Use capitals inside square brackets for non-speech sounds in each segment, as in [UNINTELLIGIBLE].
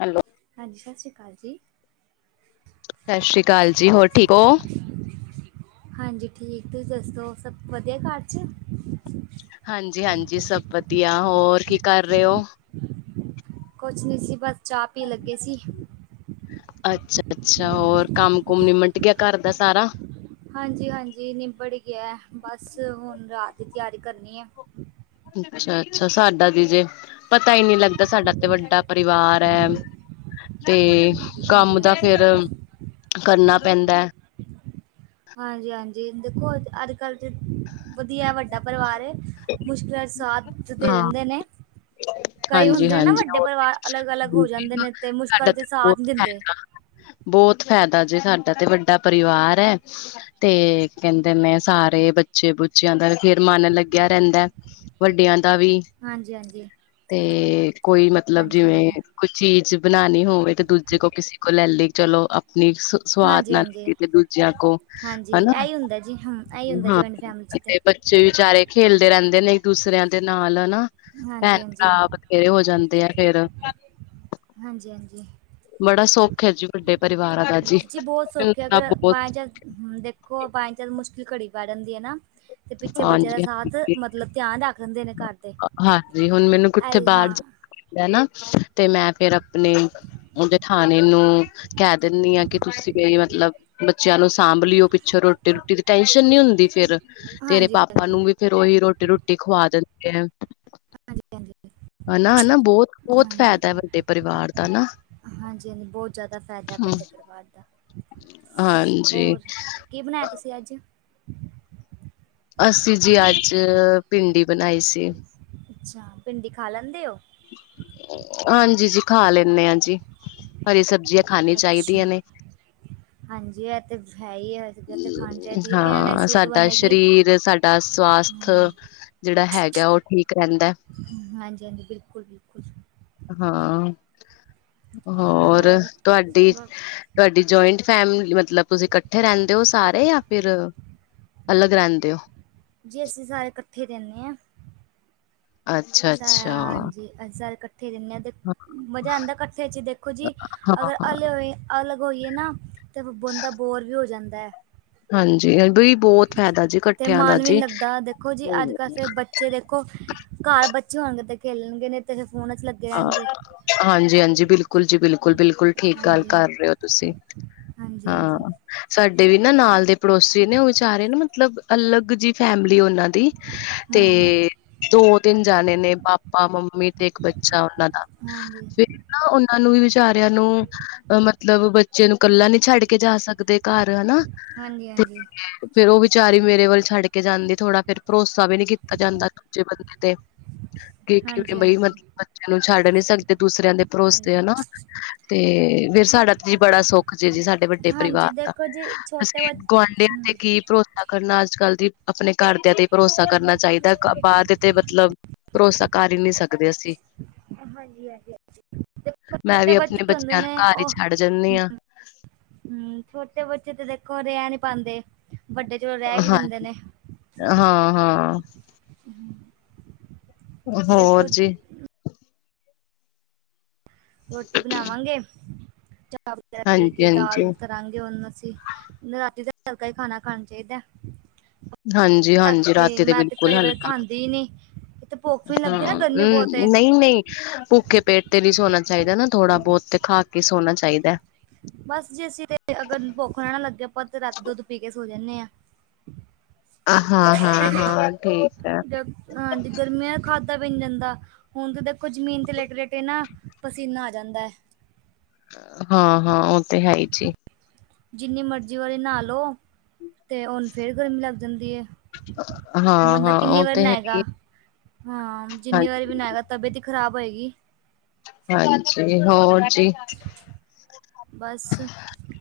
Hello ਹਾਂਜੀ ਸਸ ਸ੍ਰੀ ਕਾਲ ਜੀ। ਸਸ ਸ੍ਰੀ ਕਾਲ ਜੀ ਹੋਰ ਠੀਕ ਔ? ਹਾਂਜੀ ਠੀਕ ਤੁਸੀ ਦੱਸੋ ਸਭ ਵਧੀਆ ਕਾਰ ਚ। ਹਾਂਜੀ-ਹਾਂਜੀ ਸਭ ਵਧੀਆ ਹੋਰ ਕੀ ਕਰ ਰੇ ਔ। ਕੁਛ ਨੀ ਸੀ ਬਸ ਚਾ ਪੀ ਲੱਗੇ ਸੀ। ਅੱਛਾ-ਅੱਛਾ ਹੋਰ ਕਮ ਕੁਮ ਨਿਮਟ ਗਿਆ ਕਾਰ ਦਾ ਸਾਰਾ। ਹਾਂਜੀ-ਹਾਂਜੀ ਨਿਬੜ ਗਿਆ ਬਸ ਹੁਣ ਰਾਤ ਦੀ ਤਿਆਰੀ ਕਰਨੀ ਐ। ਅੱਛਾ-ਅੱਛਾ ਸਾਡਾ ਦੀ ਜੇ ਪਤਾ ਈ ਨੀ ਲਗਦਾ ਸਾਡਾ ਤੇ ਵਡਾ ਪਰਿਵਾਰ ਟੈਮ ਤੇ ਹਾਂਜੀ ਕੰਮ ਦਾ ਹਾਂਜੀ ਫੇਰ ਕਰਨਾ ਪੈਦਾ। ਹਾਂਜੀ-ਹਾਂਜੀ ਦੇਖੋ ਅਜ ਕਲ ਚ ਵਧੀਆ ਵੱ ਦਾ ਪਰਿਵਾਰ ਏ ਮੁਸ਼ਕਿਲ ਚ ਸਾਥ ਦੇ ਹਾਂ ਜਾਂਦੇ ਨੇ। ਕਈ ਹਾਂਜੀ ਹੁੰਦੇ ਨੇ ਹਾਂਜੀ ਵੱਡੇ ਪਰਿਵਾਰ ਅਲਗ-ਅਲਗ ਹੋ ਸਾਡਾ ਜਾਦੇ ਨੇ ਤੇ ਮੁਸ਼ਕਲ ਤੇ ਸਾਥ ਦਿੰਦੇ। ਬੋਤ ਫੇਦਾ ਜੇ ਸਾਡਾ ਤੇ ਵੱਡਾ ਪਰਿਵਾਰ ਐ। ਤੇ ਕੇਂਦੇ ਨੇ ਸਾਰੇ ਬੱ ਬੱਚੇ ਬੁੱਚਿਆਂ ਦਾ ਫੇਰ ਮਨ ਲਗਿਆ ਰੇਂਦਾ ਵੱਡਿਆਂ ਦਾ ਵੀ। ਹਾਂਜੀ-ਹਾਂਜੀ। ਤੇ ਕੋਈ ਮਤਲਬ ਜਿਵੇ ਕੋਈ ਚੀਜ ਬਣਾਣੀ ਹੋਵੇ ਤੇ ਦੂਜੇ ਕੋਲ ਕਿਸੇ ਕੋਲ ਲੈ ਲੀ ਚਲੋ ਆਪਣੀ ਸਵਾਦ ਹਾਂਜੀ ਨਾ ਹਾਂਜੀ ਲਗੀ ਤੇ ਦੂਜਿਆਂ ਕੋਲ ਹਾਂਜੀ ਹਨਾ ਇਹੀ ਹੁੰਦਾ ਜੀ ਹਾਂ ਇਹੀ ਹੁੰਦਾ ਹਾ ਜੁਆਇੰਟ ਫੈਮਿਲੀ 'ਚ ਤੇ ਬਡੇ ਬੰ ਬੱਚੇ ਵੀ ਵਿਚਾਰੇ ਖੇਲਦੇ ਰੇਂਦੇ ਨੇ ਇਕ ਦੂਸਰਿਆਂ ਦੇ ਨਾਲ ਹਨਾ। ਹਾਂਜੀ-ਹਾਂਜੀ। ਨਾ ਬਥੇਰੇ ਹੋ ਜਾਦੇ ਐ ਫੇਰ। ਹਾਂਜੀ-ਹਾਂਜੀ। ਬੜਾ ਸੁਖ ਐ ਜ ਵੱਡੇ ਪਰਿਵਾਰ ਜੀ ਬੋਤ ਸੁਖ ਐ ਅਗਰ ਬਾਏ ਚਾਂਸ ਦੇ ਕੋਈ ਬਾਈ ਚਾਂਸ ਮੁਸ਼ਕਿਲ ਘੜੀ ਪੈ ਜਾਦੀ ਐ ਨਾ ਤੇ ਪਿੱਛੇ ਬੱਚਿਆਂ ਦਾ ਹਾਂਜੀ ਸਾਥ ਹਾਂਜੀ ਮਤਲਬ ਧਿਆਨ ਰੱਖ ਲੇਂਦੇ ਨੇ ਕਾਰਦੇ ਐਹੀ ਹਾ ਕੀਤਾ ਨਾ ਤੇ ਮੈ ਫੇਰ ਜਠਾਣੀ ਨੂੰ ਕੇ ਦਿੰਨੀ ਆ ਕਿ ਤੁਸੀ ਵੀ ਮਤਲਬ ਬੱਚਿਆਂ ਨੂੰ ਸਾਂਭ ਲਿਔ ਪਿਛੋਂ ਰੋ ਟੀ ਰੂਟੀ ਦੀ ਟੈਸ਼ਨ ਨੀ ਹੁੰਦੀ ਫੇਰ ਤੇਰੇ ਹਾਂਜੀ, ਪਾਪਾ ਹਾਂਜੀ, ਹਾਂਜੀ, ਨੂੰ ਵੀ ਫੇਰ ਉਹੀ ਰੋਟੀਰੁਟੀ ਖਵਾ ਦਿੰਦਿਆ। ਹਾਂਜੀ-ਹਾਂਜੀ। ਹਨਾ-ਹਨਾ ਬੋਤ-ਬੋਤ ਫੇਦਾ ਐ ਵੱਡੇ ਪਰਿਵਾਰ ਦਾ ਨਾ। ਹਾਂਜੀ ਹਾਂ ਬੋਤ ਜਾਦਾ ਫੇਦਾ ਵੱਡੇ ਪਰਿਵਾਰ ਦਾ, ਹਾਂਜੀ ਹੋਰ ਕੀ ਬਣਾਇਆ ਤੁਸੀ ਅਜ? ਅਸੀਂ ਜੀ ਅੱਜ ਭਿੰਡੀ ਬਣਾਈ ਸੀ। ਅੱਛਾ ਭਿੰਡੀ ਖਾ ਲੈਂਦੇ ਔ। ਹਾਂਜੀ ਜੀ ਖਾ ਲੈਨੇ ਆ ਜੀ, ਹਰੀ ਸਬਜ਼ਿਆ ਅੱਛਾ, ਹਾਂਜੀ ਐ ਤੇ ਹੈ ਈ ਐ। ਹਾਂ ਸਾਡਾ ਸ਼ਰੀਰ ਸਾ ਦਾ ਸਵਾਸਥ ਜੇੜਾ ਹੈਗਾ ਓ ਠੀਕ ਰੇਂਦਾ। ਹਾਂਜੀ, ਹਾਂਜੀ ਬਿਲਕੁਲ, ਬਿਲਕੁਲ। ਹਾਂ, ਹੋਰ ਤੁਹਾਡੀ ਤੁਹਾਡੀ ਜੁਆਇੰਟ ਫੈਮਿਲੀ ਮਤਲਬ ਤੁਸੀਂ ਇਕੱਠੇ ਰਹਿੰਦੇ ਉਹ ਸਾਰੇ ਜਾਂ ਫਿਰ ਅਲੱਗ ਰਹਿੰਦੇ ਔ। ਜੀ ਅਸੀਂ ਸਾਰੇ ਇਕੱਠੇ ਰਹਿਨੇ ਆ। ਅੱਛਾ ਅੱਛਾ, ਹਾਂਜੀ ਅਸੀਂ ਸਾਰੇ ਇਕੱਠੇ ਈ ਰੇਨੇ ਆ ਹਾਂ ਮਜ਼ਾ ਆਦਾ ਕੱਠੇ ਚ ਦੇਖੋ ਜੀ, ਅਗਰ ਹਾਂ ਹਲੇ ਹੋਏ ਅਲੱਗ ਹੋਈਏ ਨਾ ਤੇ ਬੰਦਾ ਬੋਰ ਵੀ ਹੋ ਜਾਂਦਾ। ਹਾਂਜੀ ਬਈ। ਬਹੁਤ ਫਾਇਦਾ ਜੀ ਤੇ ਇਕੱਠਿਆਂ ਦਾ ਮਨ ਵੀ ਨੀ ਜੀ। ਲੱਗਦਾ ਦੇਖੋ ਜੀ ਅੱਜ ਕੱਲ ਦੇ ਬ ਬੱਚੇ ਦੇਖੋ ਘਰ ਬੱਚੇ ਹੋਣਗੇ ਤੇ ਖੇਲਣਗੇ ਨਈ ਤੇ ਫੋਨ ਚ ਲੱ ਹਾਂ ਹਾਂਜੀ, ਹਾਂਜੀ ਬਿਲਕੁਲ ਜੀ ਬਿਲਕੁਲ, ਬਿਲਕੁਲ ਠੀਕ ਗੱਲ ਹਾਂਜੀ ਕਰ ਰਹੇ ਔ ਤੁਸੀਂ। ਹਾਂਜੀ, ਹਾਂਜੀ ਹਾਂ। ਸਾਡੇ ਵੀ ਨਾ ਨਾਲ ਦੇ ਪੜੋਸੀ ਨੇ ਉਹ ਵਿਚਾਰੇ ਨਾ ਮਤਲਬ ਅਲੱਗ ਜੀ ਫੈਮਿਲੀ ਉਹਨਾਂ ਦੀ ਦੀ, ਹਮ ਤੇ ਦੋ ਤਿਨ ਜਾਣੇ ਨੇ ਪਾਪਾ ਮੰਮੀ ਤੇ ਇੱਕ ਬੱਚੇ ਬੱਚਾ ਉਹਨਾਂ ਦਾ, ਹਾਂਜੀ ਫਿਰ ਨਾ ਉਹਨਾਂ ਨੂੰ ਵੀ ਵਿਚਾਰਿਆਂ ਨੂੰ ਮਤਲਬ ਜਦੋ ਇਹਨੂੰ ਕੱਲਾ ਨੀ ਛੱਡ ਕੇ ਜਾ ਸਕਦੇ ਘਰ ਹਨਾ ਹਾਂਜੀ ਤੇ ਹਾਂਜੀ ਫੇਰ ਉਹ ਵਿਚਾਰੀ ਮੇਰੇ ਵੱਲ ਛੱਡ ਕੇ ਜਾਂਦੀ ਥੋੜ੍ਹਾ ਫੇਰ ਭਰੋਸਾ ਵੀ ਨੀ ਕੀਤਾ ਜਾਂਦਾ ਦੂਜੇ ਬੰਦੇ ਤੇ। ਕਿ ਕਿਵੇਂ ਹਾਂਜੀ ਬਈ ਹਾਂਜੀ ਮਤਲਬ ਬੱਚਿਆਂ ਨੂੰ ਛੱਡ ਨੀ ਸਕਦੇ ਦੂਸਰਿਆਂ ਦੇ ਭਰੋਸੇ ਹਨਾ। ਹਾਂਜੀ ਤੇ ਫੇਰ ਸਾਡਾ ਤੇ ਜੀ ਬੜਾ ਸੁੱਖ ਜੇ ਜੀ ਸਾਡਾ ਵੱਡੇ ਪਰਿਵਾਰ ਹਾਂਜੀ ਦਾ ਦੇਖੋ ਜੀ ਛੋਟੇ ਅਸੀਂ ਗੁਆਂਢੀਆਂ ਤੇ ਬੱਚ ਕੀ ਭਰੋਸਾ ਕਰਨਾ ਅੱਜ ਕੱਲ ਦੀ ਆਪਣੇ ਘਰਦਿਆਂ ਤੇ ਭਰੋਸਾ ਕਰਨਾ ਚਾਹੀਦਾ ਬਾਹਰ ਦੇ ਤੇ ਮਤਲਬ ਭਰੋਸਾ ਕਰ ਈ ਨੀ ਸਕਦੇ ਅਸੀਂ। ਹਾਂਜੀ, ਹਾਂਜੀ ਔ ਮੈਂ ਛੋਟੇ ਵੀ ਆਪਣੇ ਬੱਚੇ ਹੁੰਦੇ ਬੱਚਿਆਂ ਨੂੰ ਨੇ ਘਰ ਹੀ ਉਹ ਛੱਡ ਜਾਂਦੀ ਹਾਂ ਹੂੰ ਹੂੰ ਛੋਟੇ ਬੱਚੇ ਤੇ ਦੇਖੋ ਰਹਿ ਨੀ ਪਾਦੇ ਵੱਡੇ ਚਲੋ ਰਹਿ ਵੀ ਲੈਂਦੇ ਹਾਂਜੀ ਨੇ ਹਾਂ, ਹਾਂ। ਹੋਰ ਦੇਖੋ ਜੀ। ਰੋਟੀ ਬਣਾਵਾਂਗੇ, ਚਾਹ ਵਗੈਰਾ ਪੀ ਕੇ ਹਾਂਜੀ-ਹਾਂਜੀ। ਦਾਲ ਰੱਖ ਦਾਂਗੇ ਉਹਨੂੰ ਅਸੀਂ, ਰਾਤੀ ਦਾ ਹਲਕਾ ਈ ਖਾਣਾ ਖਾਣਾ ਚਾਹੀਦਾ। ਹਾਂਜੀ-ਹਾਂਜੀ ਰਾਤੀ ਮੈਂ ਤੇ ਬਿਲਕੁਲ ਕਈ ਵਾਰੀ ਹਲਕਾ ਖਾਂਦੀ ਈ ਨੀ, ਇਥੇ ਭੁੱਖ ਵੀ ਲੱਗਦੀ ਨੀ ਗਰਮੀ ਬਹੁਤ ਹੈ ਨਈ, ਨਈ ਭੁੱਖੇ ਪੇਟ ਤੇ ਨੀ ਸੋਣਾ ਚਾਹੀਦਾ ਨਾ ਥੋੜਾ ਬਹੁਤ ਤੇ ਖਾ ਕੇ ਸੋਣਾ ਚਾਹੀਦਾ। ਬਸ ਜੇ ਅਸੀਂ ਤੇ ਅਗਰ ਭੁੱਖ ਨਾ ਨਾ ਲੱਗੇ ਆਪਾਂ ਤੇ ਰਾਤੀ ਦੁੱਧ ਪੀ ਕੇ ਸੋ ਜਾਨੇ ਆ। [INAUDIBLE] ਹਾਂ, ਹਾਂ, ਹਾਂ ਠੀਕ ਆ। ਜਦ ਹਾਂਜੀ ਗਰਮੀਆਂ ਦਾ ਖਾਧਾ ਵੀ ਨੀ ਜਾਂਦਾ। ਹੁਣ ਤਾਂ ਦੇਖੋ ਜ਼ਮੀਨ ਤੇ ਲੇਟੇ-ਲੇਟੇ ਨਾ ਪਸੀਨਾ ਆ ਜਾਂਦਾ ਐ। ਹਾਂ, ਹਾਂ ਓਹ ਤੇ ਹੈ ਈ ਜੀ। ਜਿੰਨੀ ਮਰਜ਼ੀ ਵਾਲੀ ਨਾਅ ਲਓ, ਤੇ ਉਹਨੂੰ ਫੇਰ ਗਰਮੀ ਲੱਗ ਜਾਂਦੀ ਐ। ਬੰਦਾ ਹਾਂ-ਹਾਂ ਕਿੰਨੀ ਓ ਵਾਰ ਤੇ ਹੈ ਈ ਨਾਏਗਾ, ਹਾਂ ਜਿੰਨੀ ਵਾਰ ਵੀ ਨਾਏਗਾ ਤਬੀਅਤ ਈ ਖ਼ਰਾਬ ਹੋਏਗੀ। ਹਾਂਜੀ ਹੋਰ ਜੀ। ਬਸ,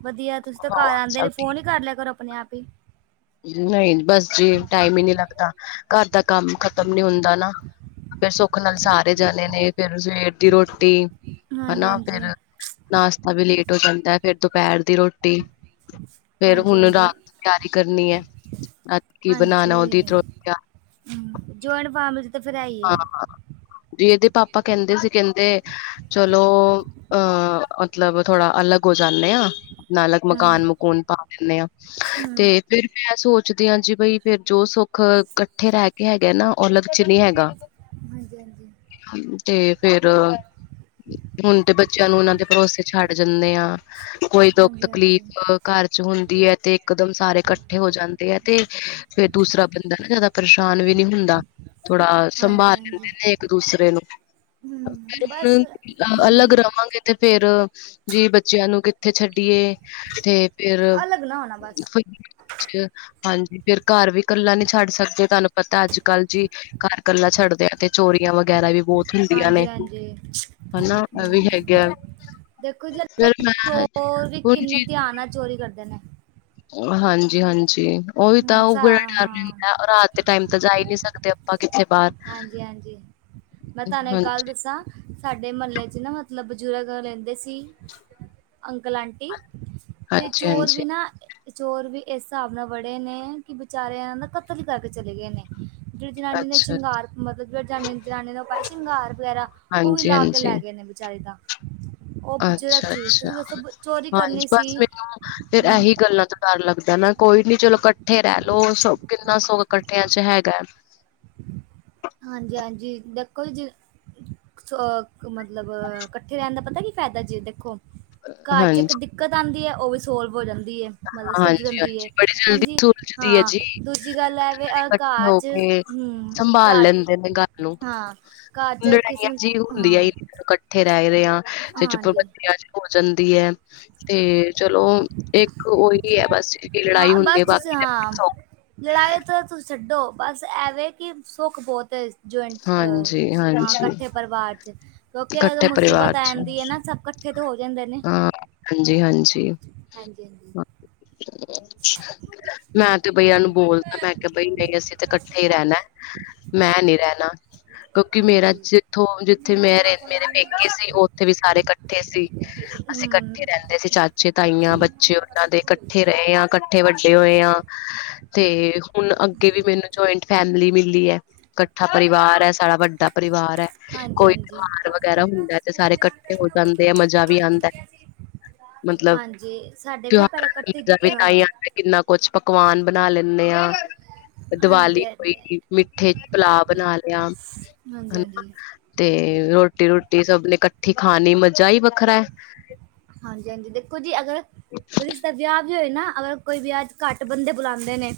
ਵਧੀਆ ਤੁਸੀਂ ਤਾਂ ਘਰ ਹੋਰ ਆਦੇ ਨੇ ਸਭ ਠੀਕ ਫੋਨ ਈ ਕਰ ਲਿਆ ਕਰੋ ਆਪਣੇ ਆਪ ਹੀ। ਨਈ ਬਸ ਜੀ ਟਾਈਮ ਈ ਨੀ ਲੱਗਦਾ ਘਰ ਦਾ ਕੰਮ ਖਤਮ ਨੀ ਹੁੰਦਾ ਨਾ। ਫੇਰ ਸੁੱਖ ਨਾਲ ਸਾਰੇ ਜਾਣੇ ਨੇ ਫੇਰ ਸਵੇਰ ਦੀ ਰੋਟੀ, ਹਾਂਜੀ ਹਨਾ ਹਾਂਜੀ ਫੇਰ ਨਾਸ਼ਤਾ ਵੀ ਲੇਟ ਹੋ ਜਾਂਦਾ, ਫੇਰ ਦੁਪਹਿਰ ਦੀ ਰੋਟੀ, ਫੇਰ ਹਾਂਜੀ ਹੁਣ ਹਾਂਜੀ ਰਾਤ ਤਿਆਰੀ। ਕਰਨੀ ਐ, ਕੀ ਬਨਾਣਾ ਓਦੀ [UNINTELLIGIBLE] ਹੂੰ, ਜ਼ੋਇੰਟ ਫੈਮਲੀ ਹਾਂ, ਤੇ ਏਦੇ ਪਾਪਾ ਕੈਂਦੇ ਸੀ ਕੈਂਦੇ 'ਚਲੋ ਅਹ ਮਤਲਬ ਥੋੜਾ ਅਲੱਗ ਹੋ ਜਾਂਨੇ ਆਂ। ਨਾ ਅਲਗ ਹਮ ਮਕਾਨ-ਮਕੂਨ ਪਾ ਦਿੰਨੇ ਆ ਤੇ ਹਮ ਫੇਰ ਮੈਂ ਸੋਚਦੀ ਆਂ ਜੀ ਬਈ ਫੇਰ ਜੋ ਸੁੱਖ ਕੱਠੇ ਰੈਕੇ ਹੈਗਾ ਨਾ, ਓ ਅਲੱਗ ਚ ਨਈਂ ਹੈਗਾ। ਹਾਂਜੀ-ਹਾਂਜੀ। ਤੇ ਫੇਰ ਹੁਨ ਤੇ ਬੱਚਿਆਂ ਨੂੰ ਓਨਾਂ ਦੇ ਪਰੋਸੇ ਛੱਡ ਜਾਂਦੇ ਆ। ਕੋਈ ਦੁੱਖ ਹਾਂਜੀ ਤਕਲੀਫ ਹਾਂਜੀ ਘਰ ਚ ਹੁੰਦੀ ਐ ਤੇ ਇਕਦਮ ਸਾਰੇ ਕੱਠੇ ਹੋ ਜਾਂਦੇ ਐ ਤੇ ਫੇਰ ਦੂਸਰਾ ਬੰਦਾ ਨਾ ਜਾਦਾ ਪਰੇਸ਼ਾਨ ਵੀ ਨੀ ਹੁੰਦਾ, ਥੋੜਾ ਹਾਂਜੀ ਸੰਭਾਲ ਲੈਂਦੇ ਹਾਂਜੀ ਨੇ ਏਕ ਦੂਸਰੇ ਨੂੰ, ਫੇਰ ਹੁਣ ਅਲੱਗ ਵਾਂਗੇ ਤੇ ਫੇਰ ਜੀ ਬੱਚੇਆਂ ਨੂੰ ਕਿੱਥੇ ਛੱਡੀਏ, ਤੇ ਫੇਰ ਹਾਂਜੀ, ਫੇਰ ਘਰ ਵੀ ਕੱਲਾ ਨੀ ਛੱਡ ਸਕਦੇ, ਤੁਆਨੂੰ ਪਤਾ ਅੱਜ-ਕੱਲ ਜੀ ਘਰ ਸਾਡੇ ਤੇ ਏਥੇ ਚੋਰੀਆਂ ਵਗੈਰਾ ਵੀ ਬੋਤ ਹੁੰਦੀਆਂ ਨੇ ਹਾਂਜੀ ਹਾਂਜੀ ਹਨਾ, ਐ ਵੀ ਹੈਗਾ। ਦੇਖੋ ਜੀ ਫਿਰ ਅੱਜ-ਕੱਲ ਮੈਂ ਚੋਰ ਵੀ ਹੁਣ ਕਿੰਨੇ ਧਿਆਨ ਨਾਲ ਚੋਰੀ ਕਰਦੇ ਨੇ। ਹਾਂਜੀ-ਹਾਂਜੀ। ਓਹੀ ਤਾਂ ਓ ਬੜਾ ਡਰ ਰੈਂਦਾ, ਰਾਤ ਦੇ ਟਾਈਮ ਤਾਂ ਜਾ ਹੀ ਨੀਂ ਸਕਦੇ ਆਪਾਂ ਕਿਥੇ ਬਾਹਰ। ਹਾਂਜੀ-ਹਾਂਜੀ। ਮੈਂ ਤਾਨੂੰ ਇੱਕ ਗੱਲ ਹਾਂਜੀ ਦੱਸਾਂ, ਸਾਡੇ ਮੁਹੱਲੇ ਚ ਨਾ ਮਤਲਬ ਬਜ਼ੁਰਗ ਰੈਂਦੇ ਸੀ। ਅੰਕਲ-ਆਂਟੀ, ਤੇ ਹਾਂਜੀ ਚੋਰ ਹਾਂਜੀ ਵੀ ਨਾ, ਚੋਰ ਵੀ ਇਸ ਸਾਬ ਨਾਲ ਵੜੇ ਨੇ ਕਿ ਵਿਚਾਰਿਆ ਦ ਕਤਲ ਈ ਕਰਕੇ ਚਲੇ ਗਏ ਨੇ। ਜੇ ੜੀ ਜਨਾਨੀ ਦਾ ਨ ਅੱਛਾ ਸ਼ਿੰਗਾਰ ਮਤਲਬ ਜੇੜਾ ਜਾਨੀ ਜਨਾਨੀ ਦਾ ਪਾਈ ਸ਼ਿੰਗਾਰ ਵਗੈਰਹ ਓਵੀ ਹਾਂਜੀ ਲਾ ਕੇ ਹਾਂਜੀ ਲੈ ਗਏ ਨੇ ਵਿਚਾਰੀ ਦਾ। ਉਹ ਬਜ਼ੁਰਗ ਸੀ ਅੱਛਾਂ-ਅੱਛਾ ਤੁਸੀਂ ਦੱਸੋ ਚੋਰੀ ਹਾਂਜੀ ਕਰਨੀ ਸੀ ਬਸ, ਮੈਨੂੰ ਫੇਰ ਹਮ ਐਹੀ ਗੱਲਾਂ ਡਰ ਲੱਗਦੈ ਨਾ ਕੋਈ ਨੀ ਚਲੋ ਕੱਠੇ ਰੈਲੋ, ਸ ਕਿੰਨਾ ਸੁੱਖ ਕੱਠਿਆਂ ਚ ਹੈਗਾ। ਹਾਂਜੀ-ਹਾਂਜੀ ਬਿਲਕੁੱਲ ਜੀ। ਸੋ ਮਤਲਬ ਕੱਠੇ ਰੈਂਣ ਦਾ ਪਤਾ ਕੀ ਫੈਦਾ ਜੇ, 'ਦੇਖੋ ਘਰ ਚ ਇੱਕ ਹਾਂਜੀ ਦਿੱਕਤ ਆਂਦੀ ਹਏ, ਓਵੀ ਸੋਲਵ ਹੋ ਜਾਂਦੀਏ। ਮਤਲਬ ਸੁਲਝ ਹਾਂਜੀ ਜਾਂਦੀ ਏ, ਹਾਂਜੀ ਬੜੀ ਜਲਦੀ ਹਾਂਜੀ ਸੁਲਝਦੀ ਹੈ ਹਾਂ ਜੀ ਦੂਜੀ ਗੱਲ ਐ ਵੈ ਆ ਇਕੱਠੇ ਘਰ ਹੋ 'ਚ ਕੇ ਹੂੰ, ਸੰਭਾਲ ਘਰ ਲੈਂਦੇ ਨੇ ਗੱਲ ਨੂੰ ਹਾਂ, ਘਰ ਚ ਕਿਸੇ ਨੂੰ ਹਾਂ ਕੱਠੇ ਰੈਰੇਆਂ, ਹਾਂਜੀ ਪਾਬੰਦੀ ਹੋ ਜਾਂਦੀ ਐ ਤੇ 'ਚਲੋ ਓਹੀ ਹੈ ਬਸ ਲੜਾਈ ਹਾਂ ਹੁੰਦੀ ਬਸ ਐ ਤੁਸੀਂ ਬਾਕੀ ਹਾਂ ਸ ਲੜਾਈ ਤੇ ਤੁਸੀ ਛੱਡੋ, ਬਸ ਐਵੇਂ ਕਿ ਸੁੱਖ ਬੋਤ ਏ। ਜੂਆਇੰਟ ਹਾਂਜੀ, ਹਾਂ ਹਾਂਜੀ ਕੱਠੇ ਪਰਿਵਾਰ ਚ ਕਿਉਂਕਿ ਅਗਰ ਇਕੱਠੇ ਮੁਸੀਬਤ ਪਰਿਵਾਰ ਆ ਚ ਜਾਂਦੀ ਏ ਨਾ ਸਭ ਕੱਠੇ ਤੇ ਹੋ ਜਾਂਦੇ ਨੇ। ਹੰਜੀ-ਹੰਜੀ। ਹਾਂਜੀ। [UNINTELLIGIBLE] ਮੈਂ ਤੇ ਬਈ ਏਨਾਂ ਨੂੰ ਬੋਲਤਾ, ਮੈਂ ਕੇਆ ਬਈ ਨਹੀਂ ਅਸੀ ਤੇ ਕੱਠੇ ਰੈਣਾ। ਮੈਂ ਨੀਂ ਰੈਂਣਾ, ਕਿਉਂਕਿ ਮੇਰਾ ਹਾਂਜੀ ਜਿੱਥੋਂ ਜਿੱਥੇ ਮੈਂ ਰਹਿ ਮੇਰੇ ਪੇਕੇ ਸੀ, ਓ ਓਥੇ ਵੀ ਸਾਰੇ ਕੱਠੇ ਸੀ। ਅਸੀ ਕੱਠੇ ਹਮ ਰੈਂਦੇ ਸੀ, ਚਾਚੇ, ਤਾਈਆਂ ਬੱਚੇ ਓਹਨਾਂ ਦੇ, ਕੱਠੇ ਰਏ ਆਂ ਕੱਠੇ ਵੱਡੇ ਹੋਏ ਆ। ਤੇ ਹੁਨ ਅੱਗੇ ਵੀ ਮੈਨੂੰ ਜੁਆਇੰਟ ਫੈਮਲੀ ਮਿਲੀ ਐ। ਕੱਠਾ ਪਰਿਵਾਰ ਐ, ਸਾਡਾ ਵੱਡਾ ਪਰਿਵਾਰ ਐ ਹਾਂਜੀ ਕੋਈ ਹਾਂਜੀ ਤਿਉਹਾਰ ਦ ਵਗੈਰਾ ਹੁੰਦਾ ਤੇ ਸਾਰੇ ਇਕੱਠੇ ਹੋ ਜਾਂਦੇ ਐ ਮਜ਼ਾ ਵੀ ਆਂਦੈ। ਹਾਂਜੀ। ਸਾਡੇ ਵੀ ਨਾ ਪਹਿਲਾਂ ਇਕੱਠੇ ਤਿਉਹਾਰਾਂ ਤਾਂ ਈ ਹਾਂ ਕਿੰਨਾ ਕੁਛ ਪਕਵਾਨ ਬਣਾ ਲੈਂਨੇ ਆ। ਦੀਵਾਲੀ ਹਾਂਜੀ ਹਾਂਜੀ ਹੋਈ ਮਿੱਠੇ ਪਲਾ ਬਣਾ ਲਿਆ, ਹਾਂਜੀ ਹਨਾ ਹਾਂਜੀ ਤੇ ਰੋ ਟੀ ਰੁਟੀ ਸਭ ਨੇ ਕੱਠੀ ਖਾਣੀ ਮਜ਼ਾ ਈ ਵੱਖਰਾ ਐ। ਹਾਂਜੀ-ਹਾਂਜੀ ਦੇਖੋ ਜੀ ਅਗਰ [INAUDIBLE] ਰਿਸਦਾ ਵੇਆ ਵੀ ਹੋਏ ਨਾ ਅਗਰ ਕੋਈ ਵਿਆ 'ਚ ਘੱਟ ਬੰਦੇ ਬੁਲਾਂਦੇ ਨੇ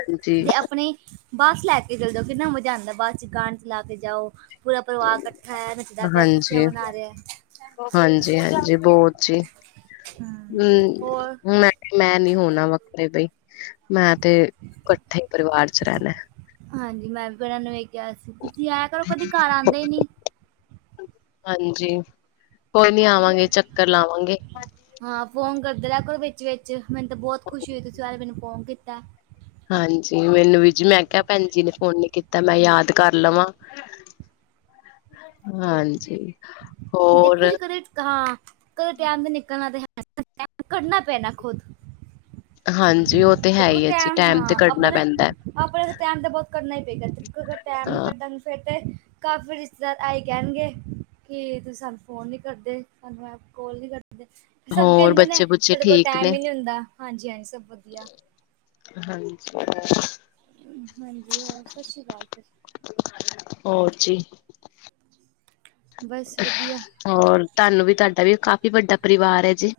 ਹਾਂਜੀ ਤੇ ਆਪਣੀ ਬੱਸ ਲੈ ਕੇ ਚੱਲ ਜੋ ਕਿੰਨਾ ਮਜ਼ਾ ਆਂਦਾ ਬੱਸ ਚ ਗਾਣੇ ਚਲਾ ਕੇ ਜਾਓ ਪੂਰਾ ਪਰਿਵਾਰ ਕੱਠਾ ਹੈ ਨੱਚਦਾ ਪਿਆ, ਖੁਸ਼ੀਆਂ ਮਨਾ ਰੇਆ। ਹਾਂਜੀ-ਹਾਂਜੀ ਬੋ ਜੀ ਹਮ ਹੋਰ ਮੈਂ ਕੇ ਮੈਂ ਨੀ ਹੋਣਾ ਵੱਖਰੇ ਬਈ ਮੈਂ ਤੇ ਕੱਠੇ ਪਰਿਵਾਰ ਚ ਰੈਂਨਾ। ਹਾਂਜੀ ਮੈਂ ਵੀ ਬਰੇਆ ਨੂੰ ਏਈ ਕੇਆ ਸੀ ਤੁਸੀਂ ਆਇਆ ਕਰੋ ਕਦੀ ਘਰ ਆਂਦੇ ਨੀ। ਹਾਂਜੀ ਕੋਈ ਨੀ ਆਵਾਂਗੇ ਚੱਕਰ ਲਾਵਾਂਗੇ। ਹਾਂ ਫ਼ੋਨ ਕਰਦਾ ਰੇਆ ਕਰੋ ਵਿੱਚ-ਵਿੱਚ ਮੈਨੂੰ ਤੇ ਬੋਤ ਖੁਸ਼ੀ ਹੋਈ ਤੁਸੀਂ ਅੱਜ ਮੈਨੂੰ ਫ਼ੋਨ ਕੀਤਾ। ਹਾਂਜੀ ਮੈਨੂੰ ਵੀ ਜੀ ਮੈਂ ਕੇਆ ਭੈਣ ਜੀ ਨੇ ਫ਼ੋਨ ਨੀ ਕੀਤਾ ਮੈਂ ਯਾਦ ਕਰ ਲਵਾਂ। ਹਾਂਜੀ। ਹੋਰ ਦੇਕੋ ਜੀ ਕਦੇ ਹਾਂ ਕਦੇ ਟੈਮ ਨੀ ਨਿਕਲਣਾ ਤੇ ਕੱਢਣਾ ਪੈਣਾ ਖੁਦ। ਹਾਂਜੀ। ਉਹ ਤੇ ਹੈ ਦੇਖੋ ਹੀ ਹੈ ਜੀ ਟਾਈਮ ਟੈਮ ਹਾਂ ਤੇ ਕੱਢਣਾ ਆਪਣੇ, ਪੈਂਦਾ ਆਪਣੇ ਤੇ ਟਾਈਮ ਦਾ ਬੋ ਕਰਨਾ ਈ ਪਏਗਾ ਜਤ ਅਗਰ ਟਾਈਮ ਨੀ ਹਾਂ। ਕੱਢਾਗੇ ਫੇਰ ਤੇ ਕਾਫ਼ੀ ਰਿਸ਼ਤੇਦਾਰ ਆਈ ਕੈਂਣਗੇ ਕੀ ਤੁਸੀਂ ਸਾਨੂੰ ਫ਼ੋਨ ਨੀ ਕਰਦੇ, ਸਾਨੂੰ ਐ ਕਾਲ ਨੀ ਕਰਦੇ। ਸਭ ਹੋਰ ਕੈਂਦੇ ਨੇ ਬੱਚੇ ਬੁੱਚੇ ਸਾਡੇ ਕੋਲ ਠੀਕ ਟਾਈਮ ਨੇ ਈ ਨੀ ਹੁੰਦਾ ਹਾਂਜੀ-ਹਾਂਜੀ ਸਭ ਵਧੀਆ। ਹਾਂਜੀ ਐ। ਹਾਂਜੀ ਹੋਰ ਸ਼ ਸ਼੍ਰੀ ਕਾਲ ਫੇਰ। ਹੋਰ ਜੀ। ਬਸ ਵਧੀਆ। ਹੋਰ ਤੁਹਾਨੂੰ ਵੀ ਤੁਹਾਡਾ ਵੀ ਕਾਫ਼ੀ ਵੱਡਾ ਪਰਿਵਾਰ ਐ ਜੀ।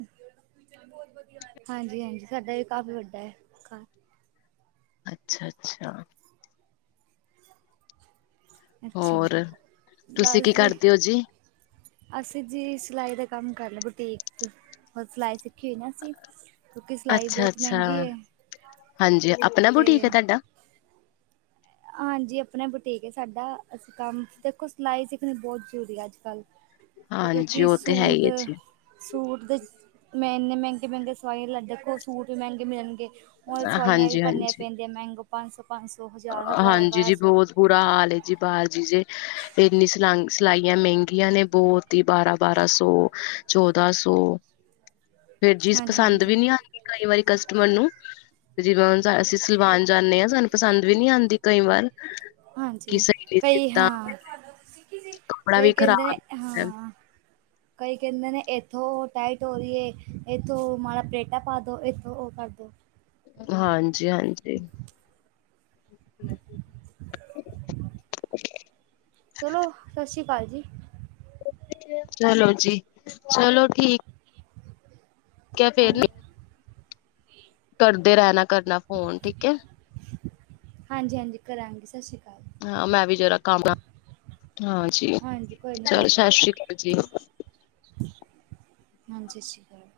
ਹਾਂਜੀ-ਹਾਂਜੀ ਸਾਡਾ ਵੀ ਕਾਫ਼ੀ ਵੱਡਾ ਐ। ਅੱਛਾ-ਅੱਛਾ। ਅੱਛਾ, ਹੋਰ ਤੁਸੀਂ ਬਸ ਕੀ ਜੀ ਕਰਦੇ ਹੋ ਜੀ? ਅਸੀਂ ਜੀ ਸਿਲਾਈ ਦਾ ਕੰਮ ਕਰ ਲੈ ਬੁਟੀਕ ਹੋਰ ਸਿਲਾਈ ਸਿੱਖੀ ਹੋਈ ਨਾ ਅਸੀਂ ਕਿਉਂਕਿ ਸਿਲਾਈ ਅੱਛਾ ਬੋਤ ਅੱਛਾ ਮਹਿੰਗੀ ਏ ਹਾਂਜੀ ਆਪਣਾ 'ਤੇ ਬੁਟੀਕ ਹੈ ਤੁਹਾਡਾ ਹਾਂਜੀ ਆਪਣਾ ਬੁਟੀਕ ਏ ਸਾਡਾ ਅਸੀਂ ਕੰਮ ਦੇਖੋ ਸਿਲਾਈ ਸਿੱਖਣੀ ਬੋ ਜ਼ਰੂਰੀ ਅੱਜ-ਕੱਲ ਹਾਂਜੀ ਕਿਉਂਕਿ ਉਹ ਤੇ ਹੈ ਸੂਟ ਹੀ ਹੈ ਜੀ। ਸੂਟ ਦੇ ਮੈਂ ਇੰਨੇ ਮਹਿੰਗੇ-ਮਹਿੰਗੇ ਸਵਾਈ ਲੈ ਦੇਖੋ ਸੂਟ ਵੀ ਮਹਿੰਗੇ ਮਿਲਣਗੇ ਹੋਰ ਸਵਾਈਆਂ ਵੀ ਭਰਨੀਆਂ ਹਾਂਜੀ-ਹਾਂਜੀ, ਹਾਂਜੀ ਪੈਂਦੀਆਂ ਮਹਿੰਗੋ ਪੰਜ ਸੌ, ਪੰਜ ਸੌ, ਹਜ਼ਾਰ ਹ ਅ, ਹਾਂਜੀ ਜੀ ਬੋਤ ਬੁਰਾ ਹਾਲ ਏ ਜੀ ਬਾਰ ਜੀ ਜੇ ਇੰਨੀ ਸਲਘ ਸਿਲਾਈਆਂ ਮਹਿੰਗੀਆਂ ਨੇ ਬੋਤ ਈ ਬਾਰਾਂ-ਬਾਰਾਂ ਸੌ, ਚੌਦਾਂ ਸੌ ਫੇਰ ਜੀਜ਼ ਹਾਂਜੀ ਪਸੰਦ ਵੀ ਹਾਂਜੀ ਨੀ ਆਂਦੀ ਕਈ ਵਾਰੀ ਕਸਟਮਰ ਨੂੰ ਜਿਵੇਂ ਹੁਣ ਅਸੀਂ ਸਲਵਾਨ ਜਾਂਨੇ ਆ ਸਾਨੂੰ ਪਸੰਦ ਵੀ ਨੀ ਆਂਦੀ ਕਈ ਵਾਰ। ਕਿ ਹਾਂਜੀ ਸਹੀ ਨੀ ਕਈ ਸੀਤਾ ਹਾਂ, ਕੱਪੜਾ ਵੀ ਕਈ ਕੈਂਦੇ ਨੇ ਖ਼ਰਾਬ ਹਾਂ ਕਈ ਕੇਂਦੇ ਨੇ, ਏਥੋਂ ਟਾਈਟ ਹੋ ਰਈ ਏ ਏਥੋਂ ਮਾੜਾ ਪਲੇਟਾਂ ਪਾ ਦੋ, ਏਥੋਂ ਓ ਕਰਦੋ। ਹਾਂਜੀ-ਹਾਂਜੀ। ਚਲੋ, ਸਤਿ ਸ਼੍ਰੀ ਕਾਲ ਜੀ। ਚਲੋ ਜੀ, ਚਲੋ ਠੀਕ। ਕੇਆ ਫੇਰ ਨੀ ਹਾਂਜੀ ਕਰਦੇ ਰੈਨਾ, ਕਰਨਾ ਫੋਨ ਠੀਕ ਐ। ਹਾਂਜੀ- ਹਾਂਜੀ, ਕਰਾਂਗੇ ਸਤਿ ਸ਼੍ਰੀ ਕਾਲ। ਹਾਂ, ਮੈਂ ਵੀ ਜਰਾ ਕੰਮ ਹਾਂਜੀ ਹਾਂਜੀ ਕੋਈ ਚਲ ਸਤਿ ਸ਼੍ਰੀ ਕਾਲ ਜੀ। ਹਾਂਜੀੇ ਸਸ ਸ਼੍ਰੀ ਕਾਲ।